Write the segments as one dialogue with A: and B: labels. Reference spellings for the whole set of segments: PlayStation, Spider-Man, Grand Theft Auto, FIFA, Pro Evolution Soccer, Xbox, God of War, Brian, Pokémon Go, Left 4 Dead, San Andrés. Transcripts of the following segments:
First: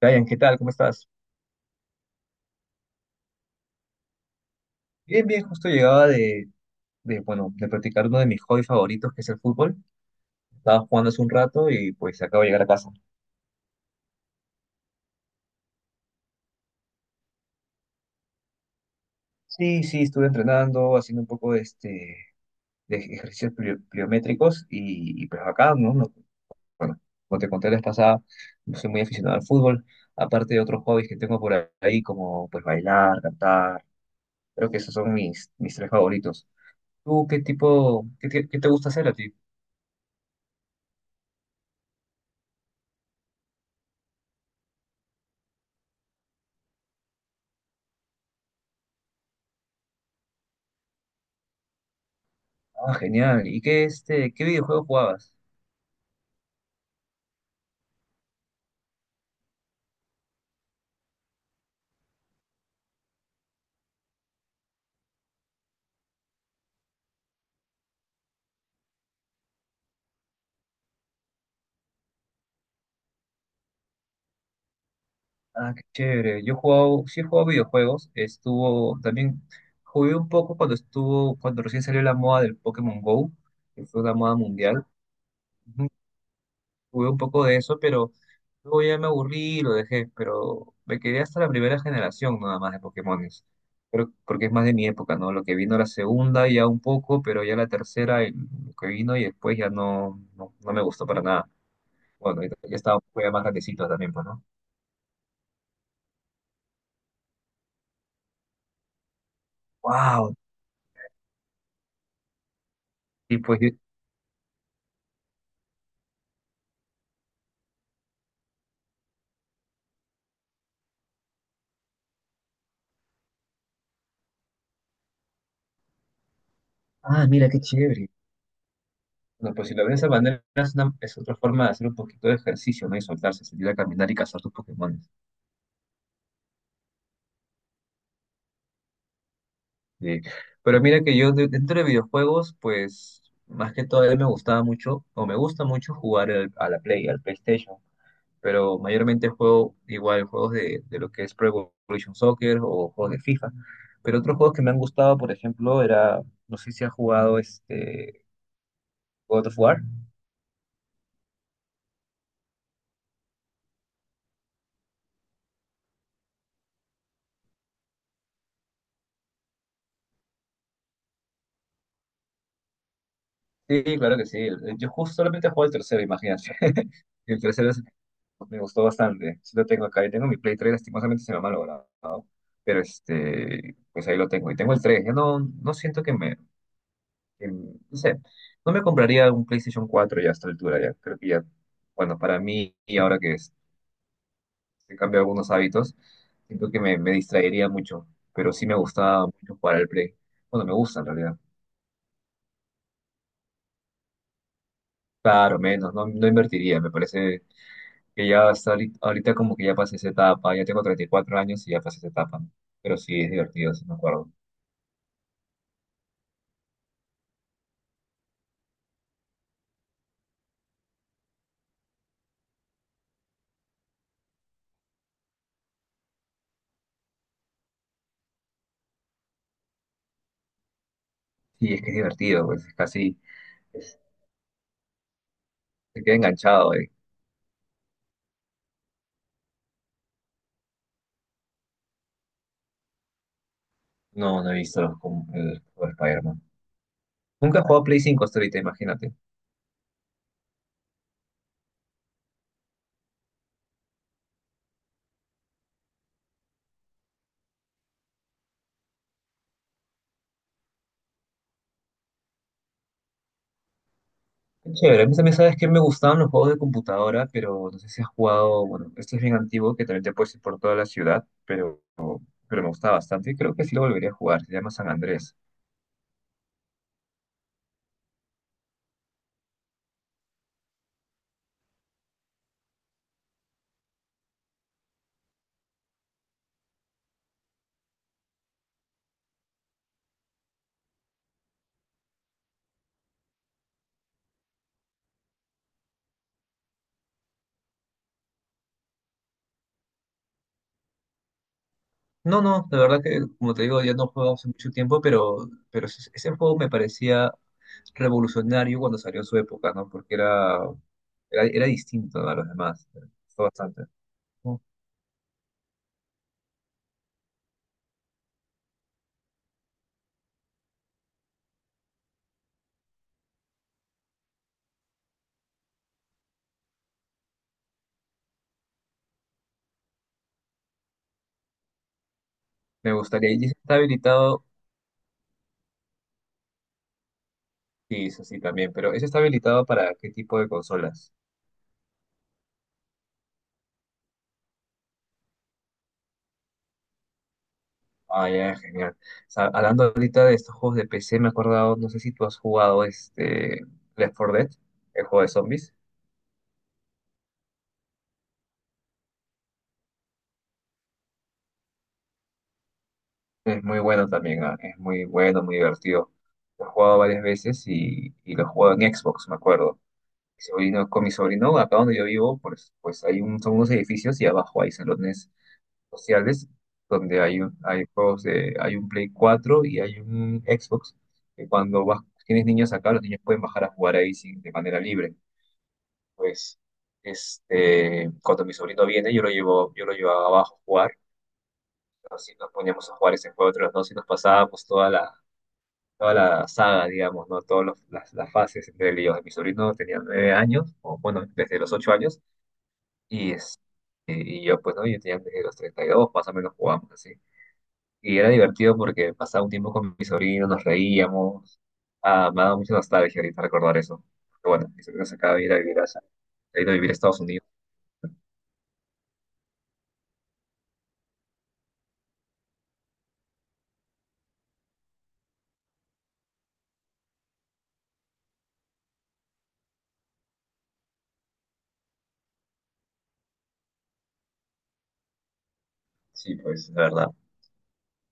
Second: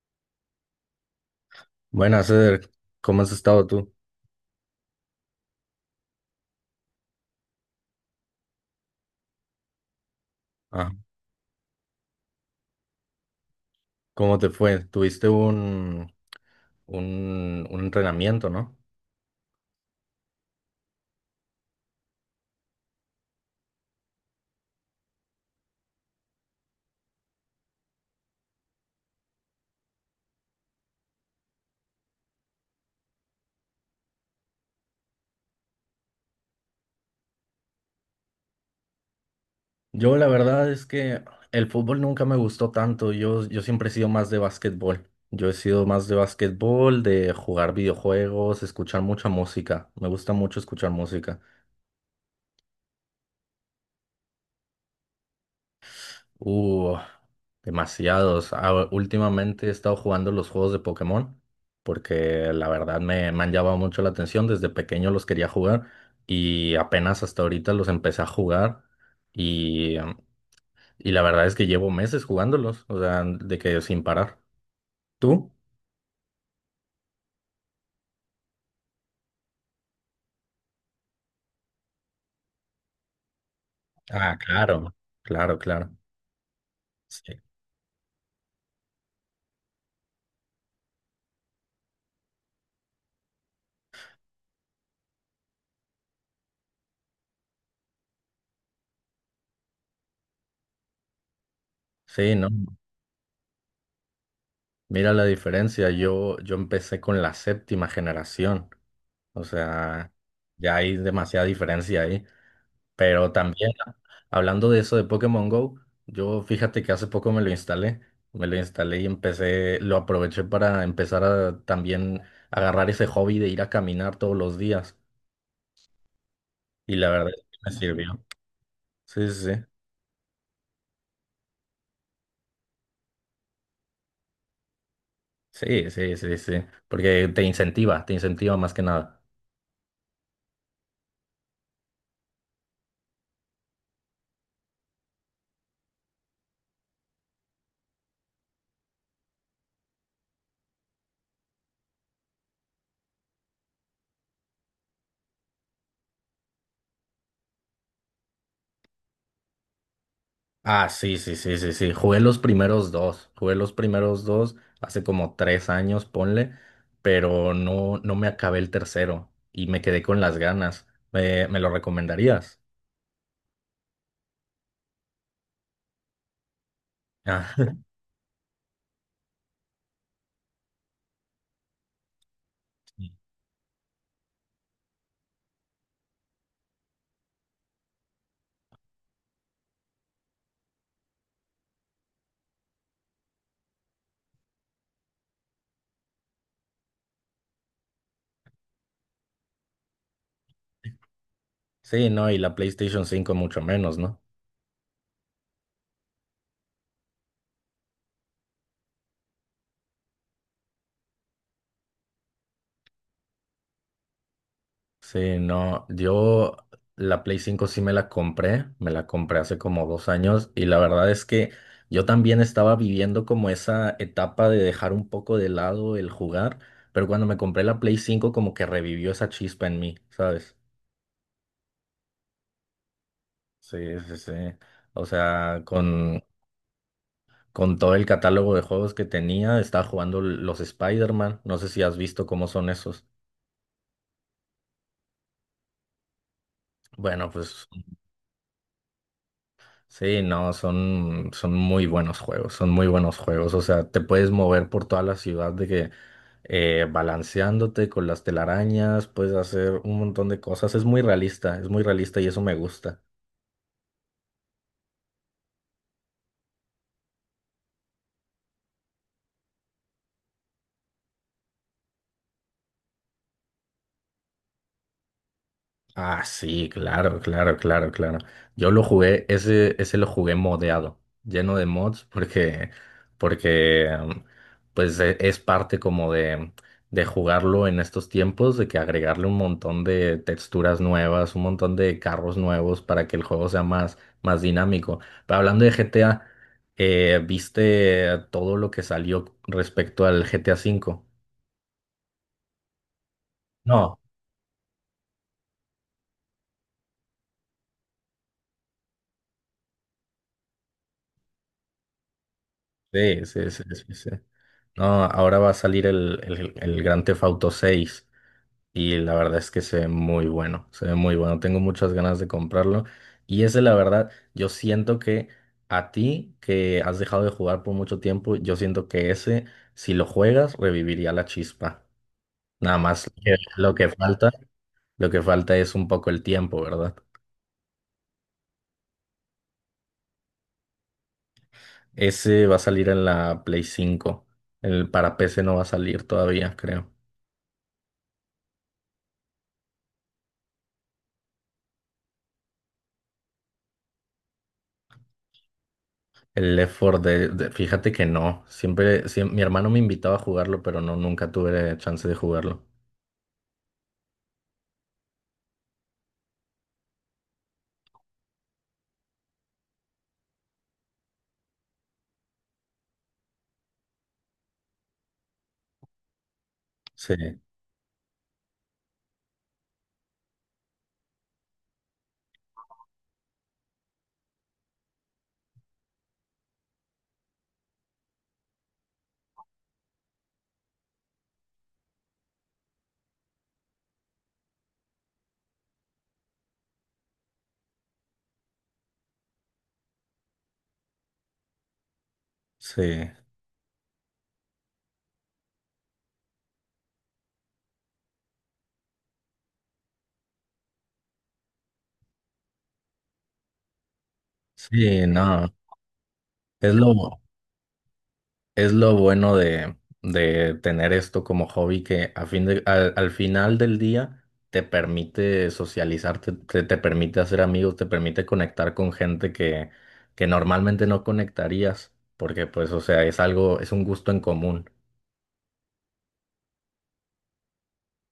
A: Brian, ¿qué tal? ¿Cómo estás?
B: Buenas, Ceder. ¿Cómo has estado tú?
A: Bien, bien, justo llegaba bueno, de practicar uno de mis hobbies favoritos, que es el fútbol. Estaba
B: Ah,
A: jugando hace un rato y pues acabo de llegar a casa.
B: ¿cómo te fue? Tuviste un entrenamiento, ¿no?
A: Sí, sí, estuve entrenando, haciendo un poco de, de ejercicios pliométricos y pues acá, ¿no? No, bueno, como te conté la vez pasada, no soy muy aficionado al fútbol, aparte de otros hobbies que tengo por ahí, como pues bailar, cantar. Creo que esos son mis tres favoritos. ¿Tú qué tipo, qué, qué te gusta hacer a ti?
B: Yo la verdad es que el fútbol nunca me gustó tanto. Yo siempre he sido más de básquetbol. Yo he sido más de básquetbol, de jugar videojuegos, escuchar mucha música. Me gusta mucho escuchar música.
A: Ah, genial. ¿Y qué, este, qué videojuego jugabas?
B: Uh, Demasiados. Ah, últimamente he estado jugando los juegos de Pokémon porque la verdad me han llamado mucho la atención. Desde pequeño los quería jugar y apenas hasta ahorita los empecé a jugar y y la verdad es que llevo meses jugándolos, o sea, de que sin parar. ¿Tú?
A: Ah, qué chévere. Yo he jugado, sí he jugado videojuegos. Estuvo, también jugué un poco cuando estuvo, cuando recién salió la moda del Pokémon Go, que fue la
B: Ah,
A: moda mundial.
B: claro, claro,
A: Ujú.
B: claro.
A: Jugué un
B: Sí,
A: poco de eso, pero luego ya me aburrí y lo dejé. Pero me quedé hasta la primera generación nada más de Pokémones. Pero porque es más de mi época, ¿no? Lo que vino la segunda ya un poco, pero ya la tercera, lo que vino y después ya no, no, no me gustó para nada.
B: sí,
A: Bueno,
B: ¿no?
A: ya estaba ya más grandecito también, pues, ¿no?
B: Mira la diferencia. Yo empecé con la séptima generación, o sea,
A: ¡Wow!
B: ya hay demasiada diferencia ahí. Pero
A: Y pues,
B: también, hablando de eso de Pokémon Go, yo fíjate que hace poco me lo instalé y empecé, lo aproveché para empezar a también agarrar ese hobby de ir a caminar todos los días. Y la
A: ah,
B: verdad es
A: mira
B: que
A: qué
B: me
A: chévere.
B: sirvió. Sí, sí,
A: Bueno, pues si lo ves de esa manera, es otra forma de hacer un poquito de ejercicio, ¿no? Y soltarse, salir a caminar y cazar tus Pokémon.
B: sí, sí, sí, sí, sí, sí, porque te incentiva más que nada.
A: Eh, Pero mira que yo dentro de videojuegos, pues más que todo a mí me gustaba mucho, o me gusta mucho jugar a la Play, al PlayStation. Pero mayormente juego igual juegos de lo que es Pro Evolution Soccer o juegos de FIFA. Pero otros juegos que me han gustado, por ejemplo, era, no sé si has jugado este God of War.
B: Ah, sí, sí, sí, sí, sí. Jugué los primeros dos. Jugué los primeros dos hace como tres años, ponle, pero no, no me acabé el tercero y me quedé con las ganas. Me lo recomendarías?
A: Sí, claro que sí. Yo justo solamente juego el tercero, imagínate. El
B: Ah,
A: tercero es... Me gustó bastante. Sí lo tengo acá. Yo tengo mi Play 3, lastimosamente se me ha malogrado. Pero este, pues ahí lo tengo. Y tengo el tres. Ya no, no siento que no sé, no me compraría un PlayStation 4 ya a esta altura. Ya creo que ya, bueno, para mí, y ahora he cambiado algunos hábitos, siento que me distraería mucho. Pero sí me gustaba mucho jugar al Play. Bueno, me gusta en realidad.
B: sí, no, y la PlayStation cinco mucho menos, ¿no?
A: Claro, menos, no, no invertiría. Me parece que ya hasta ahorita, ahorita como que ya pasé esa etapa, ya tengo 34 años y ya pasé esa etapa, ¿no? Pero sí, es divertido, sí me acuerdo.
B: Sí, no, yo la Play cinco sí me la compré hace como dos años y la verdad es que yo también estaba viviendo como esa etapa de dejar un poco de lado el jugar, pero cuando me compré la Play cinco como que revivió esa chispa en mí, ¿sabes?
A: Sí, es que es divertido, pues es casi,
B: Sí,
A: es-
B: sí, sí. O sea,
A: te queda enganchado, eh.
B: con todo el catálogo de juegos que tenía, estaba jugando los Spider-Man, no sé si has visto cómo son esos.
A: No, no he visto el juego de Spider-Man.
B: Bueno,
A: Nunca he
B: pues
A: jugado Play 5 hasta ahorita, imagínate.
B: sí, no, son, son muy buenos juegos, son muy buenos juegos. O sea, te puedes mover por toda la ciudad de que balanceándote con las telarañas, puedes hacer un montón de cosas. Es muy realista y eso me gusta.
A: Qué chévere, a mí también sabes que me gustaban los juegos de computadora, pero no sé si has jugado, bueno, este es bien antiguo, que también te puedes ir por toda la ciudad, pero me gustaba bastante y creo que sí lo volvería a jugar, se llama San Andrés.
B: Ah, sí, claro, claro, claro, claro. Yo lo jugué, ese lo jugué modeado, lleno de mods, porque pues es parte como de jugarlo en estos tiempos, de que agregarle un montón de texturas nuevas, un montón de carros nuevos para que el juego sea más, más dinámico. Pero hablando de GTA, ¿viste todo lo que salió respecto al GTA cinco?
A: No, no, la verdad que, como te digo, ya
B: No.
A: no juego hace mucho tiempo, pero ese juego me parecía revolucionario cuando salió en su época, ¿no? Porque era, era, era distinto, ¿no?, a los demás. Me
B: Sí,
A: gustó
B: sí, sí,
A: bastante.
B: sí, sí.
A: ¿No?
B: No, ahora va a salir el Grand Theft Auto 6 y la verdad es que se ve muy bueno, se ve muy bueno. Tengo muchas ganas de comprarlo y ese la verdad, yo siento que a ti que has dejado de jugar por mucho tiempo, yo siento que ese, si lo juegas, reviviría la chispa. Nada
A: Me
B: más
A: gustaría.
B: que
A: ¿Y ese está habilitado?
B: lo que falta es un poco el tiempo, ¿verdad?
A: Sí, eso sí, también. Pero ¿ese está habilitado para qué tipo de consolas?
B: Ese va a salir en la Play cinco. El para PC no va a salir todavía, creo.
A: Ah, ya, genial. O sea, hablando ahorita de estos juegos de PC, me he acordado, no sé si tú has jugado este Left 4 Dead, el juego de zombies.
B: El Left 4 Dead, fíjate que no. Siempre, mi hermano me invitaba a jugarlo, pero no, nunca tuve chance de jugarlo.
A: Es muy bueno también, ah, es muy bueno, muy divertido. Lo he jugado varias veces y lo he jugado en Xbox, me acuerdo. Con mi sobrino, acá donde yo vivo, pues, pues hay son unos edificios y abajo hay salones sociales donde
B: Sí,
A: hay juegos de, hay un Play 4 y hay un Xbox. Que cuando vas, tienes niños acá, los niños pueden bajar a jugar ahí sin, de manera libre. Pues, este, cuando mi sobrino viene, yo lo llevo abajo a jugar. Así nos poníamos a jugar ese juego entre los dos y nos pasábamos toda toda la saga, digamos, ¿no? Las fases entre él y yo. Mi sobrino tenía 9 años, o bueno, desde los 8 años,
B: sí,
A: y, es, y yo, pues, ¿no? Yo tenía desde los 32 más o menos jugamos así. Y era divertido porque pasaba un tiempo con mi sobrino, nos reíamos. Ah, me ha dado mucha nostalgia ahorita recordar eso. Pero bueno, mi sobrino
B: sí,
A: se acaba de
B: no.
A: ir a vivir se ha ido
B: Es
A: a vivir a
B: lo,
A: Estados Unidos.
B: es lo bueno de tener esto como hobby que al, al final del día te permite socializarte, te permite hacer amigos, te permite conectar con gente que normalmente no conectarías, porque pues, o sea, es algo, es un gusto en común.
A: Sí, pues, de verdad.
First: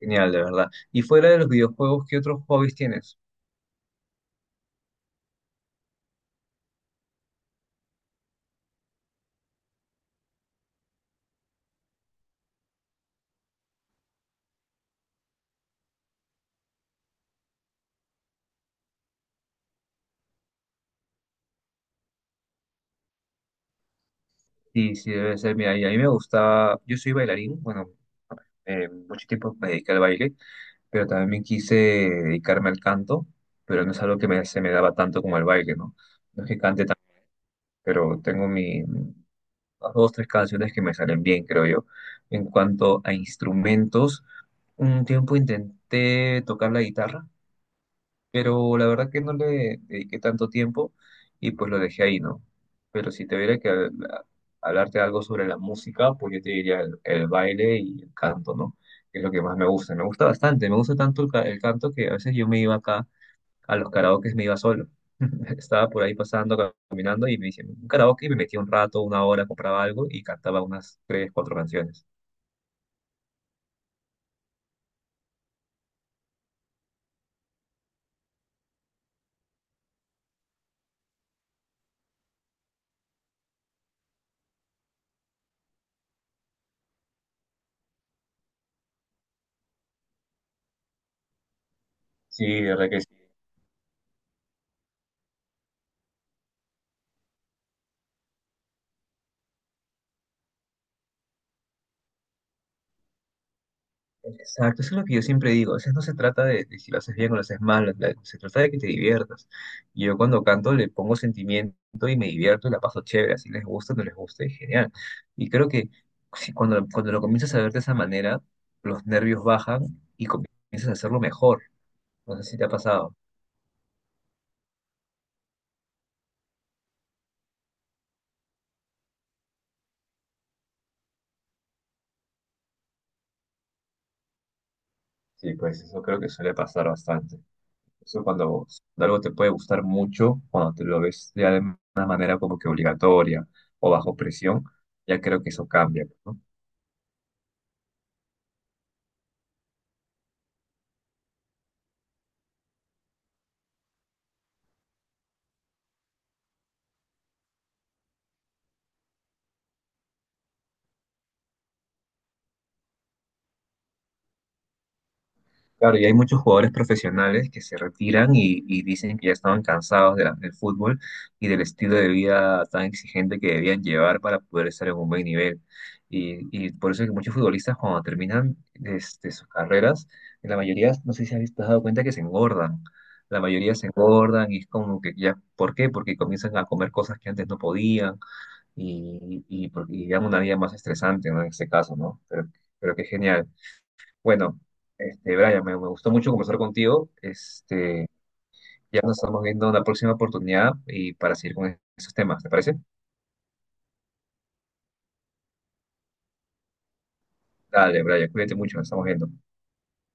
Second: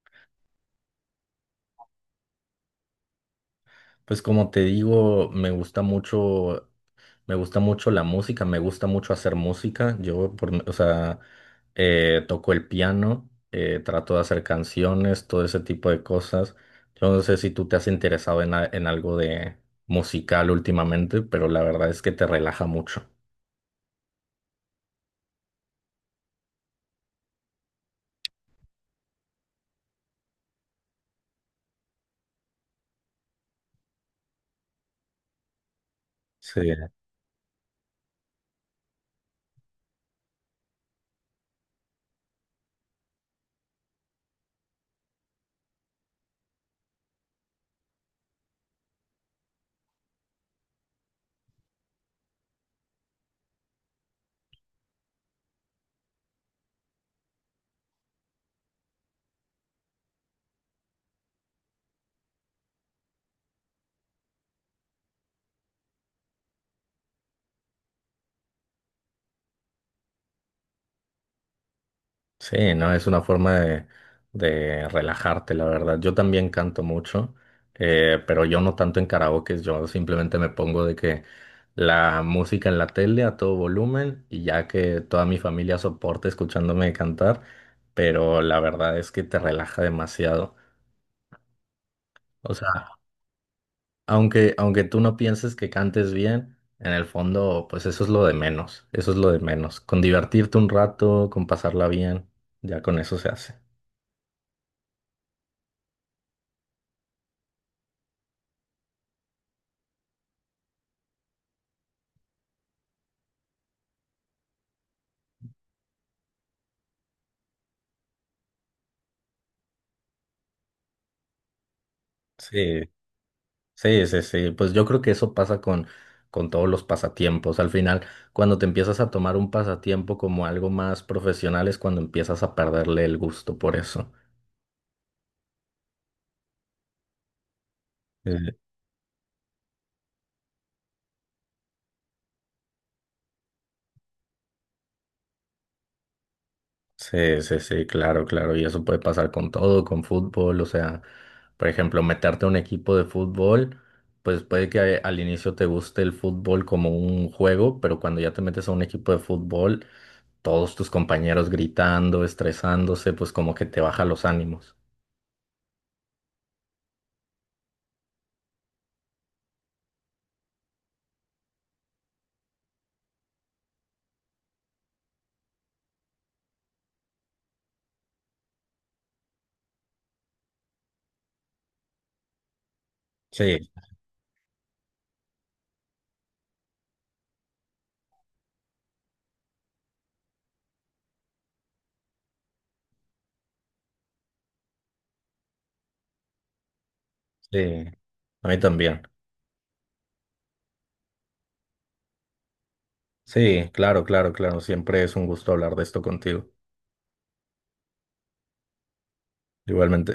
A: Genial, de verdad. Y fuera de los videojuegos, ¿qué otros hobbies tienes?
B: Pues como te digo, me gusta mucho. Me gusta mucho la música, me gusta mucho hacer música. O sea, toco el piano, trato de hacer canciones, todo ese tipo de cosas. Yo no sé si tú te has interesado en algo de musical últimamente, pero la verdad es que te relaja mucho.
A: Sí, sí, debe ser. Mira, y a mí me gustaba, yo soy bailarín, bueno, mucho tiempo me dediqué al baile, pero también quise dedicarme al canto, pero no es algo que se me daba tanto como el baile, ¿no? No es que
B: Sí.
A: cante tanto, pero tengo las dos, tres canciones que me salen bien, creo yo. En cuanto a instrumentos, un tiempo intenté tocar la guitarra, pero la verdad que no le dediqué tanto tiempo y pues lo dejé ahí, ¿no? Pero si te hubiera que hablarte algo sobre la música, pues yo te diría el baile y el canto, ¿no? Que es lo que más me gusta. Me gusta bastante, me gusta tanto el canto que a veces yo me iba acá a los karaokes, me iba solo. Estaba por ahí pasando, caminando y me hice un karaoke y me metía un rato, una hora, compraba algo y cantaba unas tres, cuatro canciones.
B: Sí, no, es una forma de relajarte, la verdad. Yo también canto mucho, pero yo no tanto en karaoke, yo simplemente me pongo de que la música en la tele a todo volumen y ya que toda mi familia soporte escuchándome cantar, pero la verdad es que te relaja demasiado.
A: Sí,
B: O
A: de verdad
B: sea,
A: que...
B: aunque tú no pienses que cantes bien, en el fondo, pues eso es lo de menos, eso es lo de menos. Con divertirte un rato, con pasarla bien, ya con eso se hace.
A: Exacto, eso es lo que yo siempre digo. A veces no se trata de si lo haces bien o lo haces mal, se trata de que te diviertas. Y yo cuando canto le pongo sentimiento y me divierto y la paso chévere, así les gusta o no les gusta, es genial. Y creo que si cuando lo comienzas a ver de esa manera, los nervios bajan y comienzas a hacerlo mejor. No sé si te ha
B: Sí,
A: pasado.
B: sí, sí, sí. Pues yo creo que eso pasa con todos los pasatiempos. Al final, cuando te empiezas a tomar un pasatiempo como algo más profesional, es cuando empiezas a perderle el gusto por eso.
A: Sí, pues eso creo que suele pasar bastante. Eso
B: Eh,
A: cuando algo te puede gustar mucho, cuando te lo ves ya de una manera como que obligatoria o bajo presión, ya creo que eso cambia, ¿no?
B: Sí, sí, sí, claro, claro. Y eso puede pasar con todo, con fútbol. O sea, por ejemplo, meterte a un equipo de fútbol, pues puede que al inicio te guste el fútbol como un juego, pero cuando ya te metes a un equipo de fútbol, todos tus compañeros gritando, estresándose, pues como que te baja los ánimos.
A: Claro, y hay muchos jugadores profesionales que se retiran y dicen que ya estaban cansados de del fútbol y del estilo de vida tan exigente que debían llevar para poder estar en un buen nivel. Y por eso es que muchos futbolistas cuando terminan este, sus carreras, en la mayoría, no sé si te has dado cuenta que se engordan. La
B: Sí,
A: mayoría se engordan y es como que ya, ¿por qué? Porque comienzan a comer cosas que antes no podían y llevan una vida más estresante, ¿no? En este caso, ¿no? Pero qué genial. Bueno, este, Brian, me gustó mucho conversar contigo.
B: sí,
A: Este,
B: a mí
A: ya
B: también.
A: nos estamos viendo en la próxima oportunidad y para seguir con esos temas, ¿te parece?
B: Sí, claro, claro, claro. Siempre es un gusto hablar de esto contigo.
A: Dale, Brian, cuídate mucho, nos estamos viendo.
B: Igualmente.